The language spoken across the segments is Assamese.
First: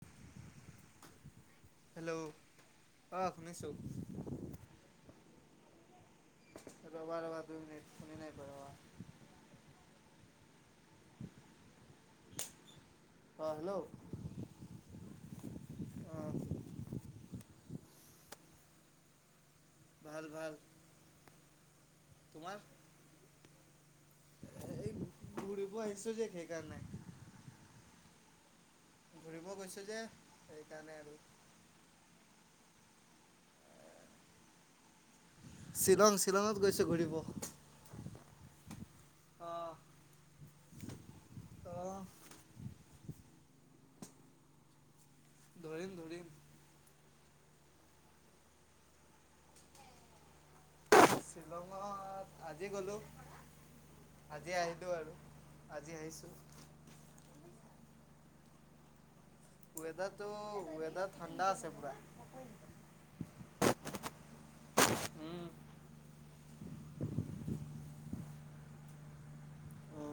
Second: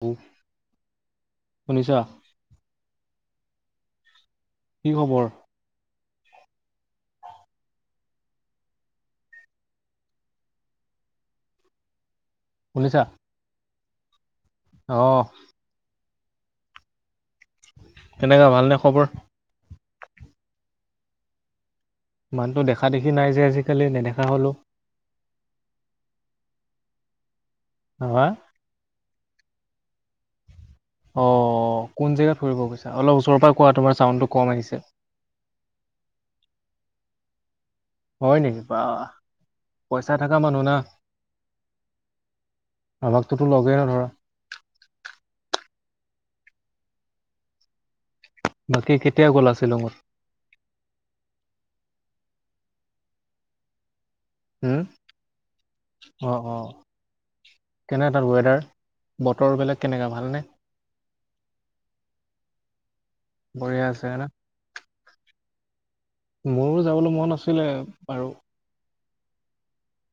উম। হেল্ল'! অঁ শুনিছোঁ। কি খবৰ? ৰবা ৰবা, দুই মিনিট, দুই মিনিট ৰবা। শুনিছা? অ' হেল্ল। অ। অ'। কেনেকা ভালনে খবৰ? ভাল, ভাল। তোমাৰ মানুহটো দেখা দেখি নাই যে আজিকালি, নেদেখা হ'লো। এই ফুৰিব আহিছোঁ যে সেইকাৰণে হা ফুৰিব গৈছো যে সেইকাৰণে। আৰু অ' কোন জেগাত ফুৰিব গৈছা? অলপ ওচৰৰ পৰা কোৱা তোমাৰ চাউণ্ডটো কম আহিছে। শ্বিলং, শ্বিলঙত গৈছো ঘূৰিব। হয় নেকি? বাহ, পইচা থকা মানুহ না। অ। আমাকতোতো লগেই নধৰ। ধৰিম, ধৰিম। বাকী কেতিয়া গ'লা শ্বিলঙত? শ্বিলঙত আজি গ'লো। আজি হুম আহিলোঁ আৰু, আজি আহিছোঁ। অ, কেনে তাত ৱেডাৰ, বতৰবিলাক কেনেকা, ভালনে? উম, ৱেডাৰ ঠণ্ডা আছে পুৰা। বঢ়িয়া আছে ন। উম! মোৰো যাবলৈ মন আছিলে, বাৰু অ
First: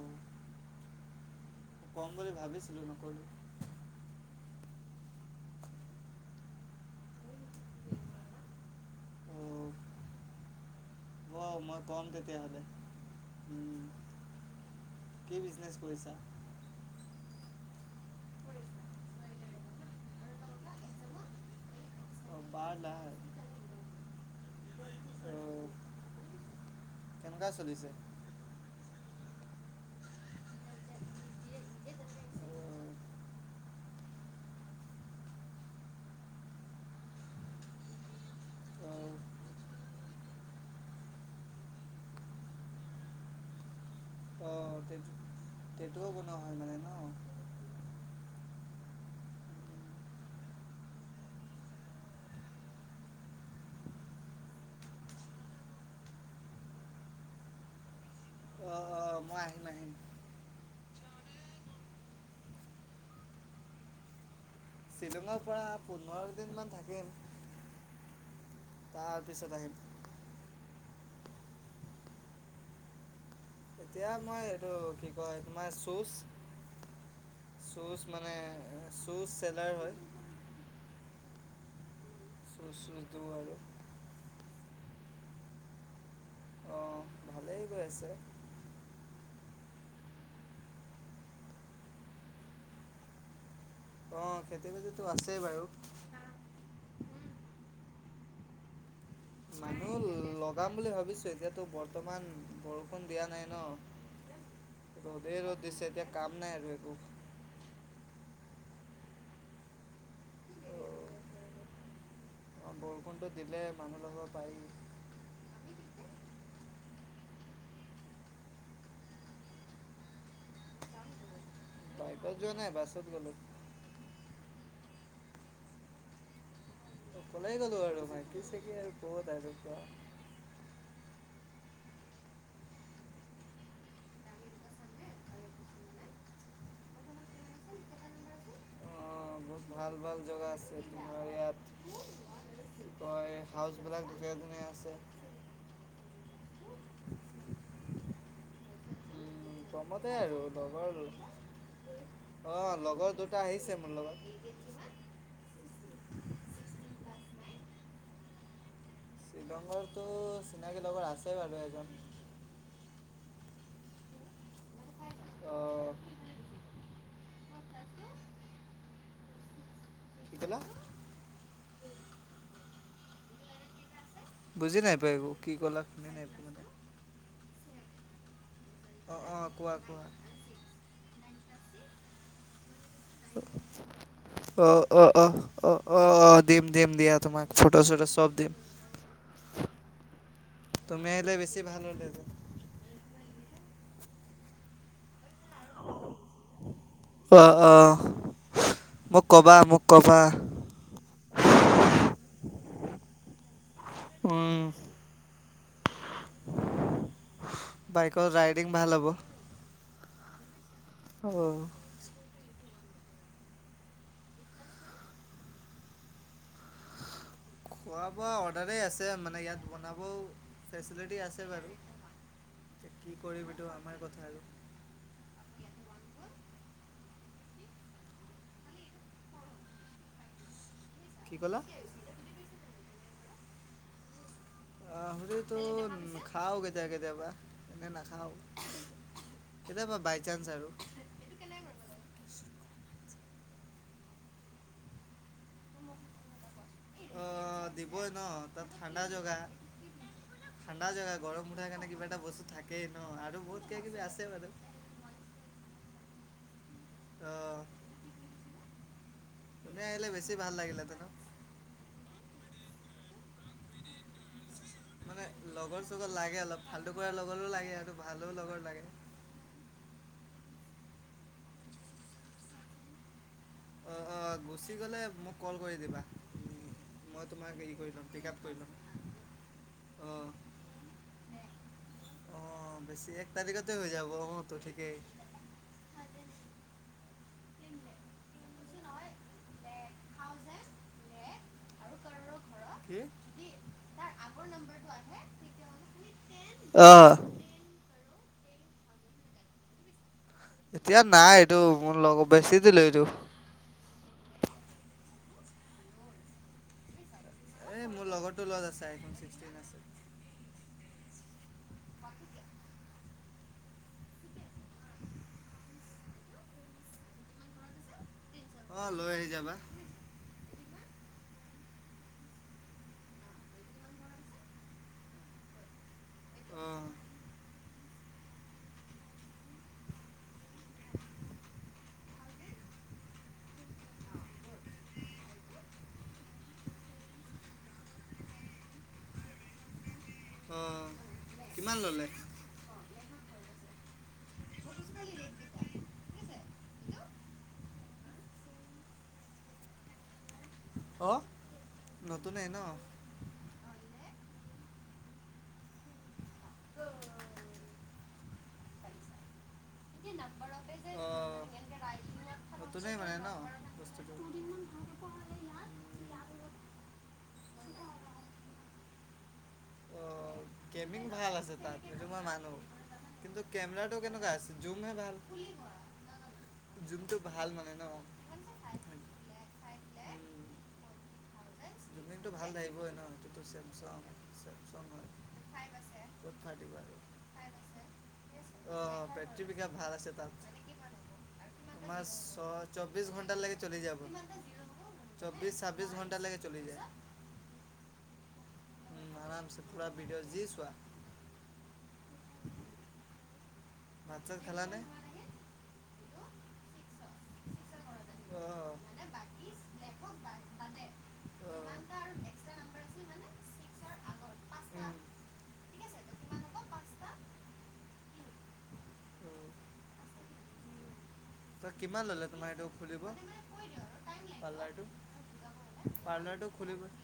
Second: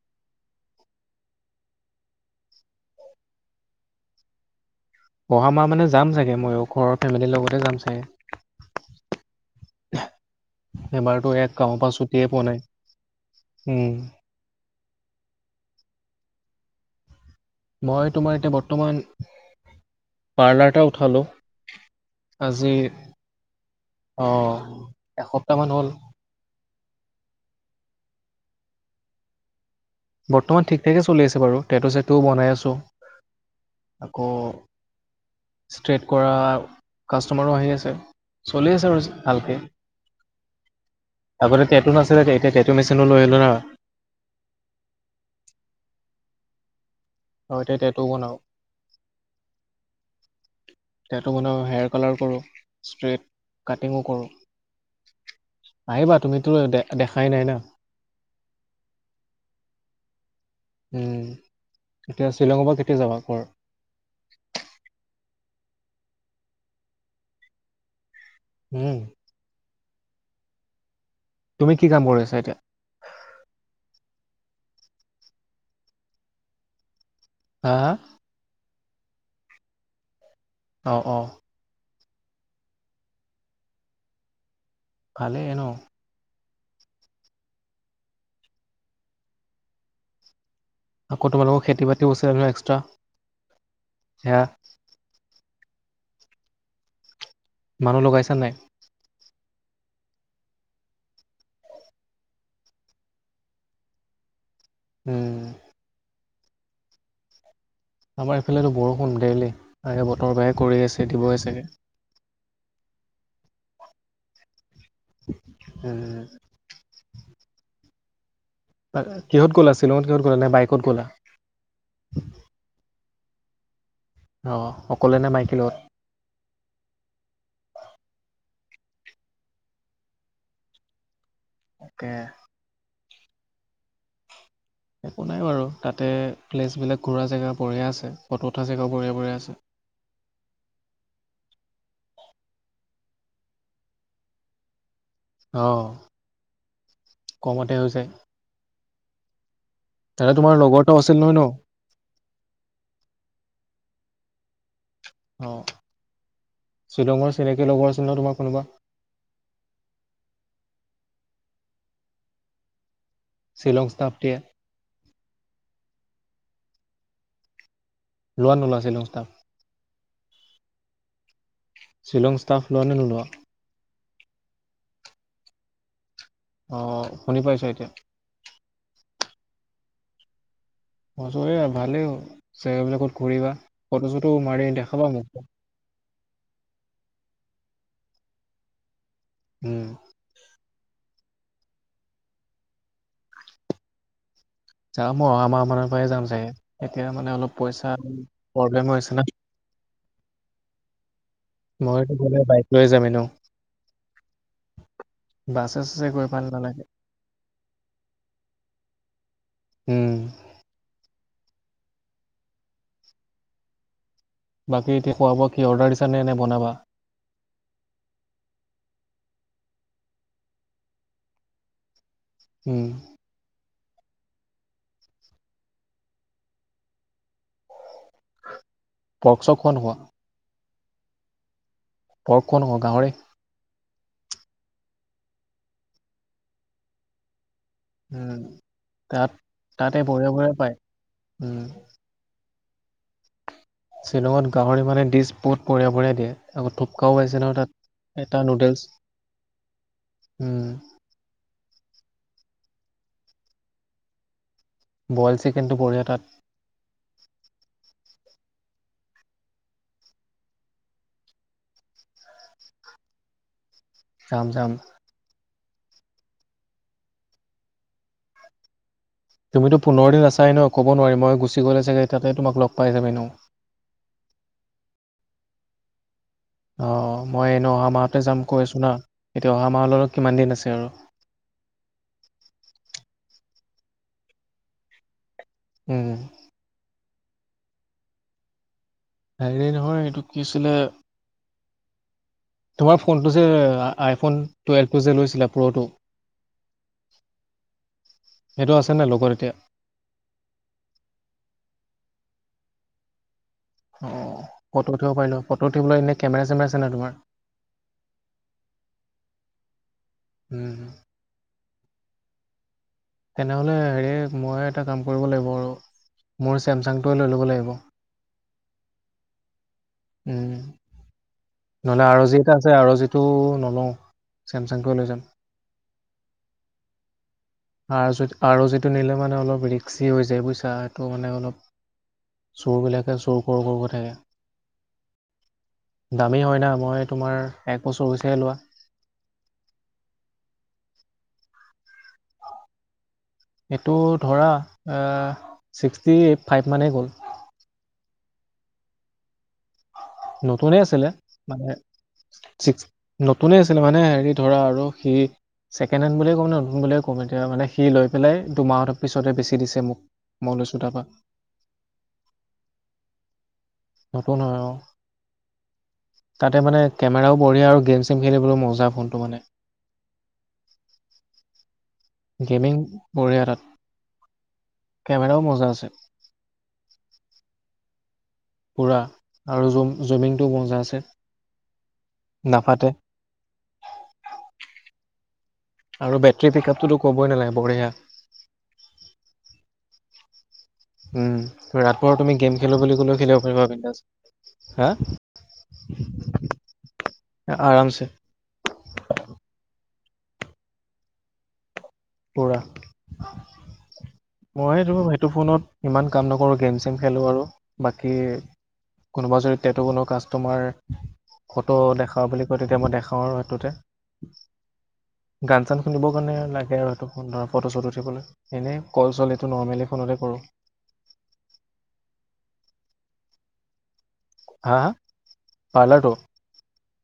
কম বুলি ভাবিছিলোঁ, নক'লোঁ। অহা মাহ মানে যাম চাগে মইয়ো, ঘৰৰ ফেমিলি লগতে যাম চাগে। অ এবাৰতো ব এয়া মই কামৰ পৰা কম ছুটিয়ে পোৱা তেতিয়াহ'লে নাই। উম। কি বিজনেছ কৰিছা? মই তোমাৰ এতিয়া বৰ্তমান, পাৰ্লাৰ এটা উঠালোঁ। অ' আজি, বাৰ লাখ অহ, অ' এসপ্তাহ মান হ'ল। কেনেকুৱা চলিছে? বৰ্তমান ঠিক-ঠাকে চলি আছে বাৰু, টেটু চেটুও বনাই আছোঁ। অ' আকৌ ষ্ট্ৰেইট কৰা কাষ্টমাৰো আহি আছে, চলি আছে আৰু অ' ভালকে। আগতে টেটু নাছিলে, এতিয়া টেটু মেচিনো লৈ' আহিলোঁ না। অ টেটু, টেটুও বনোৱা হয় মানে ন? অ, এতিয়া টেটু বনাওঁ। টেটু বনাওঁ, হেয়াৰ কালাৰ কৰোঁ, ষ্ট্ৰেইট কাটিঙো কৰোঁ। আহিবা, তুমিতো দে-দেখাই নাই ন! অ', অ'। অ', মই আহিম আহিম। উম! এতিয়া শ্বিলঙৰ পৰা কেতিয়া যাবা ঘৰ? শ্বিলঙৰ পৰা পোন্ধৰ দিন মান থাকিম। উম, তাৰ। পিছত আহিম। তুমি কি কাম কৰি আছা এতিয়া? এতিয়া মই এইটো কি কয়, তোমাৰ শ্বুজ, হা হা শ্বুজ মানে শ্বুজ চেলাৰ হয়। অ', অ'। প্ৰশ্নটো আৰু। ভালেই ন? অ', ভালেই গৈ আছে। আকৌ তোমোলোকৰ খেতি-বাতিও আছে নহয় এক্সটা। অ', খেতি-বাতিতো আছেই বাৰু। মানুহ লগাইছা নে নাই? মানুহ লগাম বুলি ভাবিছোঁ। এতিয়াতো বৰ্তমান বৰষুণ দিয়া নাই ন! উম, ৰ'দেই ৰ'দ দিছে, এতিয়া কাম নাই আৰু একো। আমাৰ ইফালেতো বৰষুণ, ডেইলি। আগে বতৰ বেয়াই কৰি আছে দিবই চাগে। অ', বৰষুণটো দিলে মানুহ লগাব পাৰি। উম। বাই- কিহত গ'লা শ্বিলঙত কিহত গ'লা? নে বাইকত গ'লা? বাইকত যোৱা নাই, বাছত গ'লো। অ', অকলেনে মাইকী লগত? অকলেই গ'লো আৰু। মাইকী চাইকী ক'ত আৰু এতিয়া। তাকে। একো নাই বাৰু। তাতে প্লেছবিলাক ঘূৰা জেগা বঢ়িয়া আছে। ফটো উঠা জেগাও বঢ়িয়া বঢ়িয়া অঁ আছে। বহুত ভাল ভাল জোগা আছে তোমাৰ ইয়াত। কি কয় হাউচবিলাক ধুনীয়া ধুনীয়া আছে। অ', কমতে হৈ যায়। উম কমতে দাদা আৰু। তোমাৰ লগৰ এটাও আছিল নহয় ন ল- অ' লগৰ দুটা আহিছে মোৰ লগত। অ', শ্বিলঙৰ চিনাকি লগৰ আছিল ন তোমাৰ কোনোবা! শ্বিলঙৰটো চিনাকি লগৰ আছে বাৰু এজন। শ্বিলং ষ্টাফ দিয়ে। অ'। লোৱা নে নোলোৱা শ্বিলং ষ্টাফ? কি ক'লা? শ্বিলং ষ্টাফ লোৱা নে নোলোৱা? বুজি নাই পোৱা একো। কি ক'লা শুনি নাই পোৱা মানে অ', শুনি পাইছা এতিয়া? অঁ অঁ কোৱা কোৱা ভালেই জেগাবিলাকত ঘূৰিবা ফটো চটো অ মাৰি অ দেখাবা অ মোকো। অ অ অ দিম দিম দিয়া তোমাক ফটো চটো চব দিম। উম। তুমি আহিলে বেছি ভাল হ'ল হেতেন। যাম মই অহা মাহ মানৰ পৰাই যাম চাগৈ এতিয়া মানে অ অলপ অ পইচা প্ৰব্লেম হৈ আছে মোক না। ক'বা মোক কবা। মইতো গ'লে বাইক লৈ যাম এনেও। উম বাছে চাছে গৈ ভাল নালাগে বাইকৰ ৰাইডিং ভাল হ'ব উম অ বাকী এতিয়া খোৱা বোৱা কি অৰ্ডাৰ দিছা নে নে বনাবা খোৱা বোৱা অৰ্ডাৰেই আছে মানে ইয়াত বনাবও ফেচিলিটি আছে বাৰু উম এতিয়া কি কৰিম এইটো আমাৰ কথা আৰু পৰ্ক চৰ্ক খোৱা নোখোৱা কি ক'লা পৰ্ক খোৱা নোখোৱা গাহৰি গাহৰিটো খাও কেতিয়াবা কেতিয়াবা এনে নাখাওঁ উম তাত কেতিয়াবা তাতে বাই বঢ়িয়া চান্স বঢ়িয়া আৰু পায় উম শ্বিলঙত গাহৰি মানে ডিছ বহুত বঢ়িয়া বঢ়িয়া দিয়ে আকৌ থোপকাও অ পাইছে ন দিবই ন তাত এটা তাত নুডেলছ ঠাণ্ডা জেগা উম ঠাণ্ডা জেগা গৰম উঠাৰ কাৰণে কিবা এটা বস্তু থাকেই ন আৰু বহুত কিবাকিবি আছেই বাৰু বইল চিকেনটো বঢ়িয়া তাত অ তুমি আহিলে বেছি ভাল লাগিলেহেতেন অ যাম যাম মানে লগৰ চগৰ লাগে অলপ ফাল্টু কৰা লগৰো লাগে আৰু ভালোও লগৰ লাগে তুমিতো পোন্ধৰ দিন আছাই ন ক'ব নোৱাৰি মই গুচি গ'লে চাগে তাতে তোমাক লগ পাই যাম এনেও অ অ গুচি গ'লে মোক কল কৰি দিবা উম, অ মই তোমাক এনেও হেৰি অহা কৰি ল'ম মাহতে পিক আপ যাম কৰি কৈ ল'ম আছোঁ না এতিয়া অহা মাহৰলৈ অঁ কিমান দিন আছে আৰু অ বেছি এক তাৰিখতে হৈ যাব অ তো ঠিকেই উম হয় হেৰি নহয় এইটো কি আছিলে তোমাৰ কি ফোনটো যে আইফোন টুৱেল্ভটো যে লৈছিলা প্ৰ'টো অ সেইটো আছে নাই লগত এতিয়া এতিয়া নাই এইটো মোৰ লগত বেছি দিলো এইটো অ ফটো উঠিব পাৰিলো হয় ফটো উঠিবলৈ এনেই কেমেৰা চেমেৰা আছে নাই তোমাৰ এই মোৰ লগৰটো লগত আছে আইফোন ছিক্সটিন আছে উম তেনেহ'লে হেৰি মই এটা কাম কৰিব লাগিব আৰু মোৰ ছেমচাংটোৱে লৈ ল'ব লাগিব অ লৈ আহি যাবা উম নহ'লে আৰ অ জি এটা আছে আৰ অ জিটো নলওঁ চেমচাংটোৱে লৈ যাম অ আৰ জি আৰ জিটো নিলে মানে অলপ ৰিক্সি হৈ যায় বুজিছা সেইটো মানে অলপ চোৰবিলাকে চোৰ কৰো কৰো কৈ থাকে দামী হয় না মই তোমাৰ এক বছৰ হৈছেহে লোৱা। অ কিমান ল'লে এইটো ধৰা অহ ছিক্সটি এইট ফাইভ মানেই গ'ল। নতুনে আছিলে অঁ মানে নতুনেই ন অঁ ছিক্স নতুনে আছিল মানে হেৰি ধৰা আৰু সি ছেকেণ্ড হেণ্ড বুলিয় ক'ম নে নতুন বুলিয় ক'ম এতিয়া, মানে সি লৈ পেলাই দুমাহৰ পিছতে বেছি দিছে। মোক, মই লৈছোঁ তাৰপৰা। [inaudible] নতুনে হয় ন? নতুন হয় অ'। তাতে মানে কেমেৰাও বঢ়িয়া, আৰু গেম-চেম খেলিবলৈও মজা ফোনটো মানে। অ, গেমিং ভাল আছে তাত। সেইটো মই মানো। গেমিং কিন্তু বঢ়িয়া তাত কেমেৰাটো কেনেকুৱা আছে? জুমহে ভাল। কেমেৰাও মজা আছে যোনটো ভাল মানে ন। পুৰা আৰু জুম-জুমিংটোও মজা আছে। সেইটোতো ভাল নাফাতে লাগিবই ন, সেইটোতো চেমচং। আৰু বেটৰী পিকআপটোতো ক'বই নালাগে, বঢ়িয়া। অ, বেটৰী পিকআপ ভাল আছে তাত। উম, তোমার ৰাতভৰ ছ তুমি গেম খেলোঁ বুলি চব্বিশ ক'লেও খেলিব পাৰিবা, বিন্দাচ। চৌবিশ, ছাব্বিশ ঘণ্টালৈকে চলি যায়। এ আৰামছে। উম, আৰামছে, পূৰা ভিডঅ' যি চোৱা। পূৰা, ভাত চাত খালা নে মই সেইটো ফোনত ইমান কাম নকৰোঁ, গেমছ গেম খেলোঁ আৰু বাকী অঁ অঁ কোনোবা যদি টেটু বনোৱা কাষ্টমাৰ ফটো দেখা বুলি কয়, তেতিয়া মই দেখাও আৰু সেইটোতে। উম, গান-চান শুনিব কাৰণে লাগে আৰু। ফটো- চটো উঠিবলৈ। এনেই কল- চল উম। এইটো নৰ্মেলি ফোনতে কৰোঁ। ত, কিমান ল'লে তোমাৰ এইটো খুলিব? হা পাৰ্লাৰটো, হা পাৰ্লাৰটো খুলিবলৈ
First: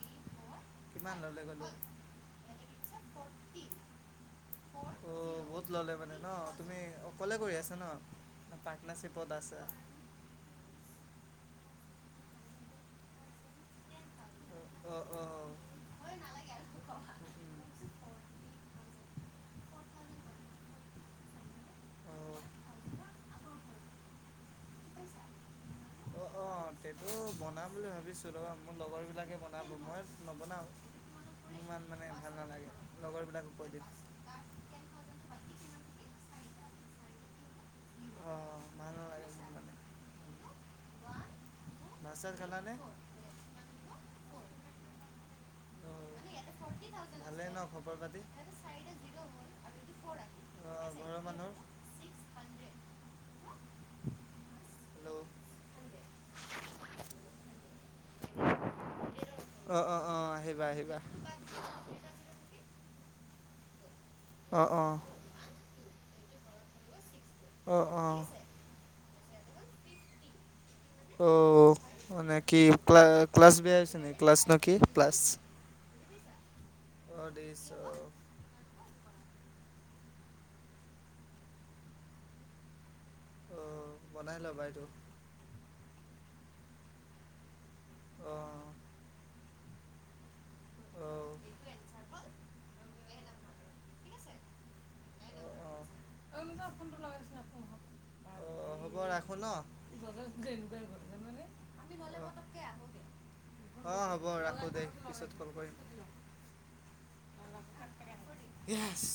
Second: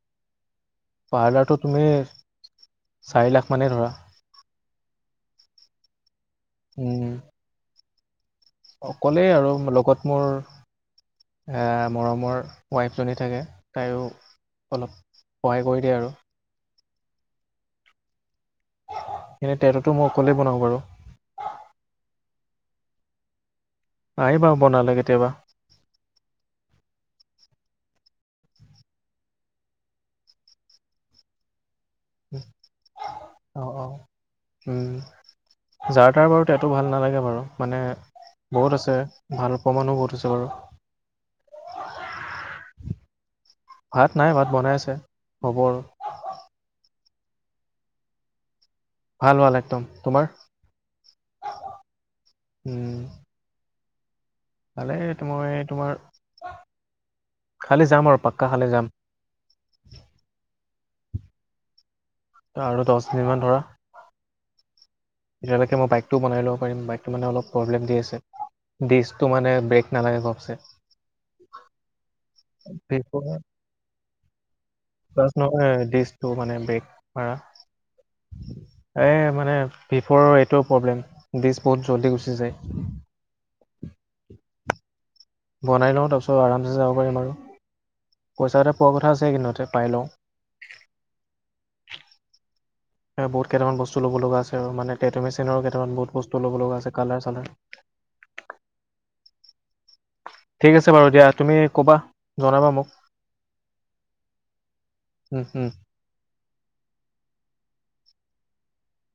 পাৰ্লাৰটো তুমি, চাৰি লাখ মানেই ধৰা। অ', বহুত ল'লে মানে ন, তুমি উম অকলে কৰি আছা ন? পাৰ্টনাৰশ্বিপত অকলেই আৰু আছা লগত মোৰ এই মৰমৰ ৱাইফজনী থাকে, তায়ো অলপ অ অ অ সহায় কৰি দিয়ে আৰু। এনে টেটুটো মই অকলেই বনাওঁ বাৰু। আহিবা বনালে কেতিয়াবা। অ', অ', টেটু বনাম বুলি ভাবিছোঁ ৰ'বা, মোৰ লগৰবিলাকে বনাব। মই নবনাও। [inaudible] ইমান মানে ভাল নালাগে। লগৰবিলাকক কৈ দিম। উম, যাৰ তাৰ বাৰু টেটু ভাল নালাগে বাৰু। মানে অ বহুত ভাল আছে। নালাগে ভাল পোৱা মানুহো বহুত আছে বাৰু। ভাত-চাত খালা নে? ভাত নাই, ভাত বনাই আছে। হ'ব আৰু। [inaudible] ভালে ন খবৰ পাতি? ভাল- ভাল একদম। তোমাৰ? অ ঘৰৰ মানুহৰ উম। হেল্ল' মই তোমাৰ, কালিলৈ যাম আৰু, পাক্কা কালিলৈ যাম। অ', অ', আহিবা- আহিবা। আৰু দশ দিনমান ধৰা। অ', অ'। তেতিয়ালৈকে মই বাইকটো বনাই ল'ব পাৰিম। বাইকটো মানে অলপ অ প্ৰব্লেম অ দিছে। ডিস্কটো মানে ব্ৰেক নালাগে গোপচে। অ', মানে কি ক্লা, ঘপচে ক্লাছ বেয়া হৈছে নেকি, ক্লাছ না কি? ক্লাছ নহয়, ডিক্সটো, মানে ব্ৰেগ অ মাৰা। দিছ অ এ মানে ভিপৰ এইটোও প্ৰব্লেম, ডিচ বহুত জল্দি গুচি যায়। অ', বনাই লবা এইটো। বনাই লওঁ, তাৰপিছত আৰামছে যাব পাৰিম আৰু, পইচা অ এটা পোৱা কথা আছে এইকেইদিনতে, পাই লওঁ। অ'। এ, কেইটামান বস্তু লব লগা আছে আৰু, মানে টেটু মেচিনৰো কেইটামান বহুত ব স্তু, ল'ব মিছা লগা আছে ফোনটো লগাইছিলা কালাৰ-চালাৰ। ফোন অ' হব ৰাখোঁ আছে বাৰু দিয়া তুমি ক'বা ন' জনাবা মোক [unintelligible] অ', হ'ব, ৰাখোঁ দে, পিছত উম, কল উম। কৰিম। ইয়েছ।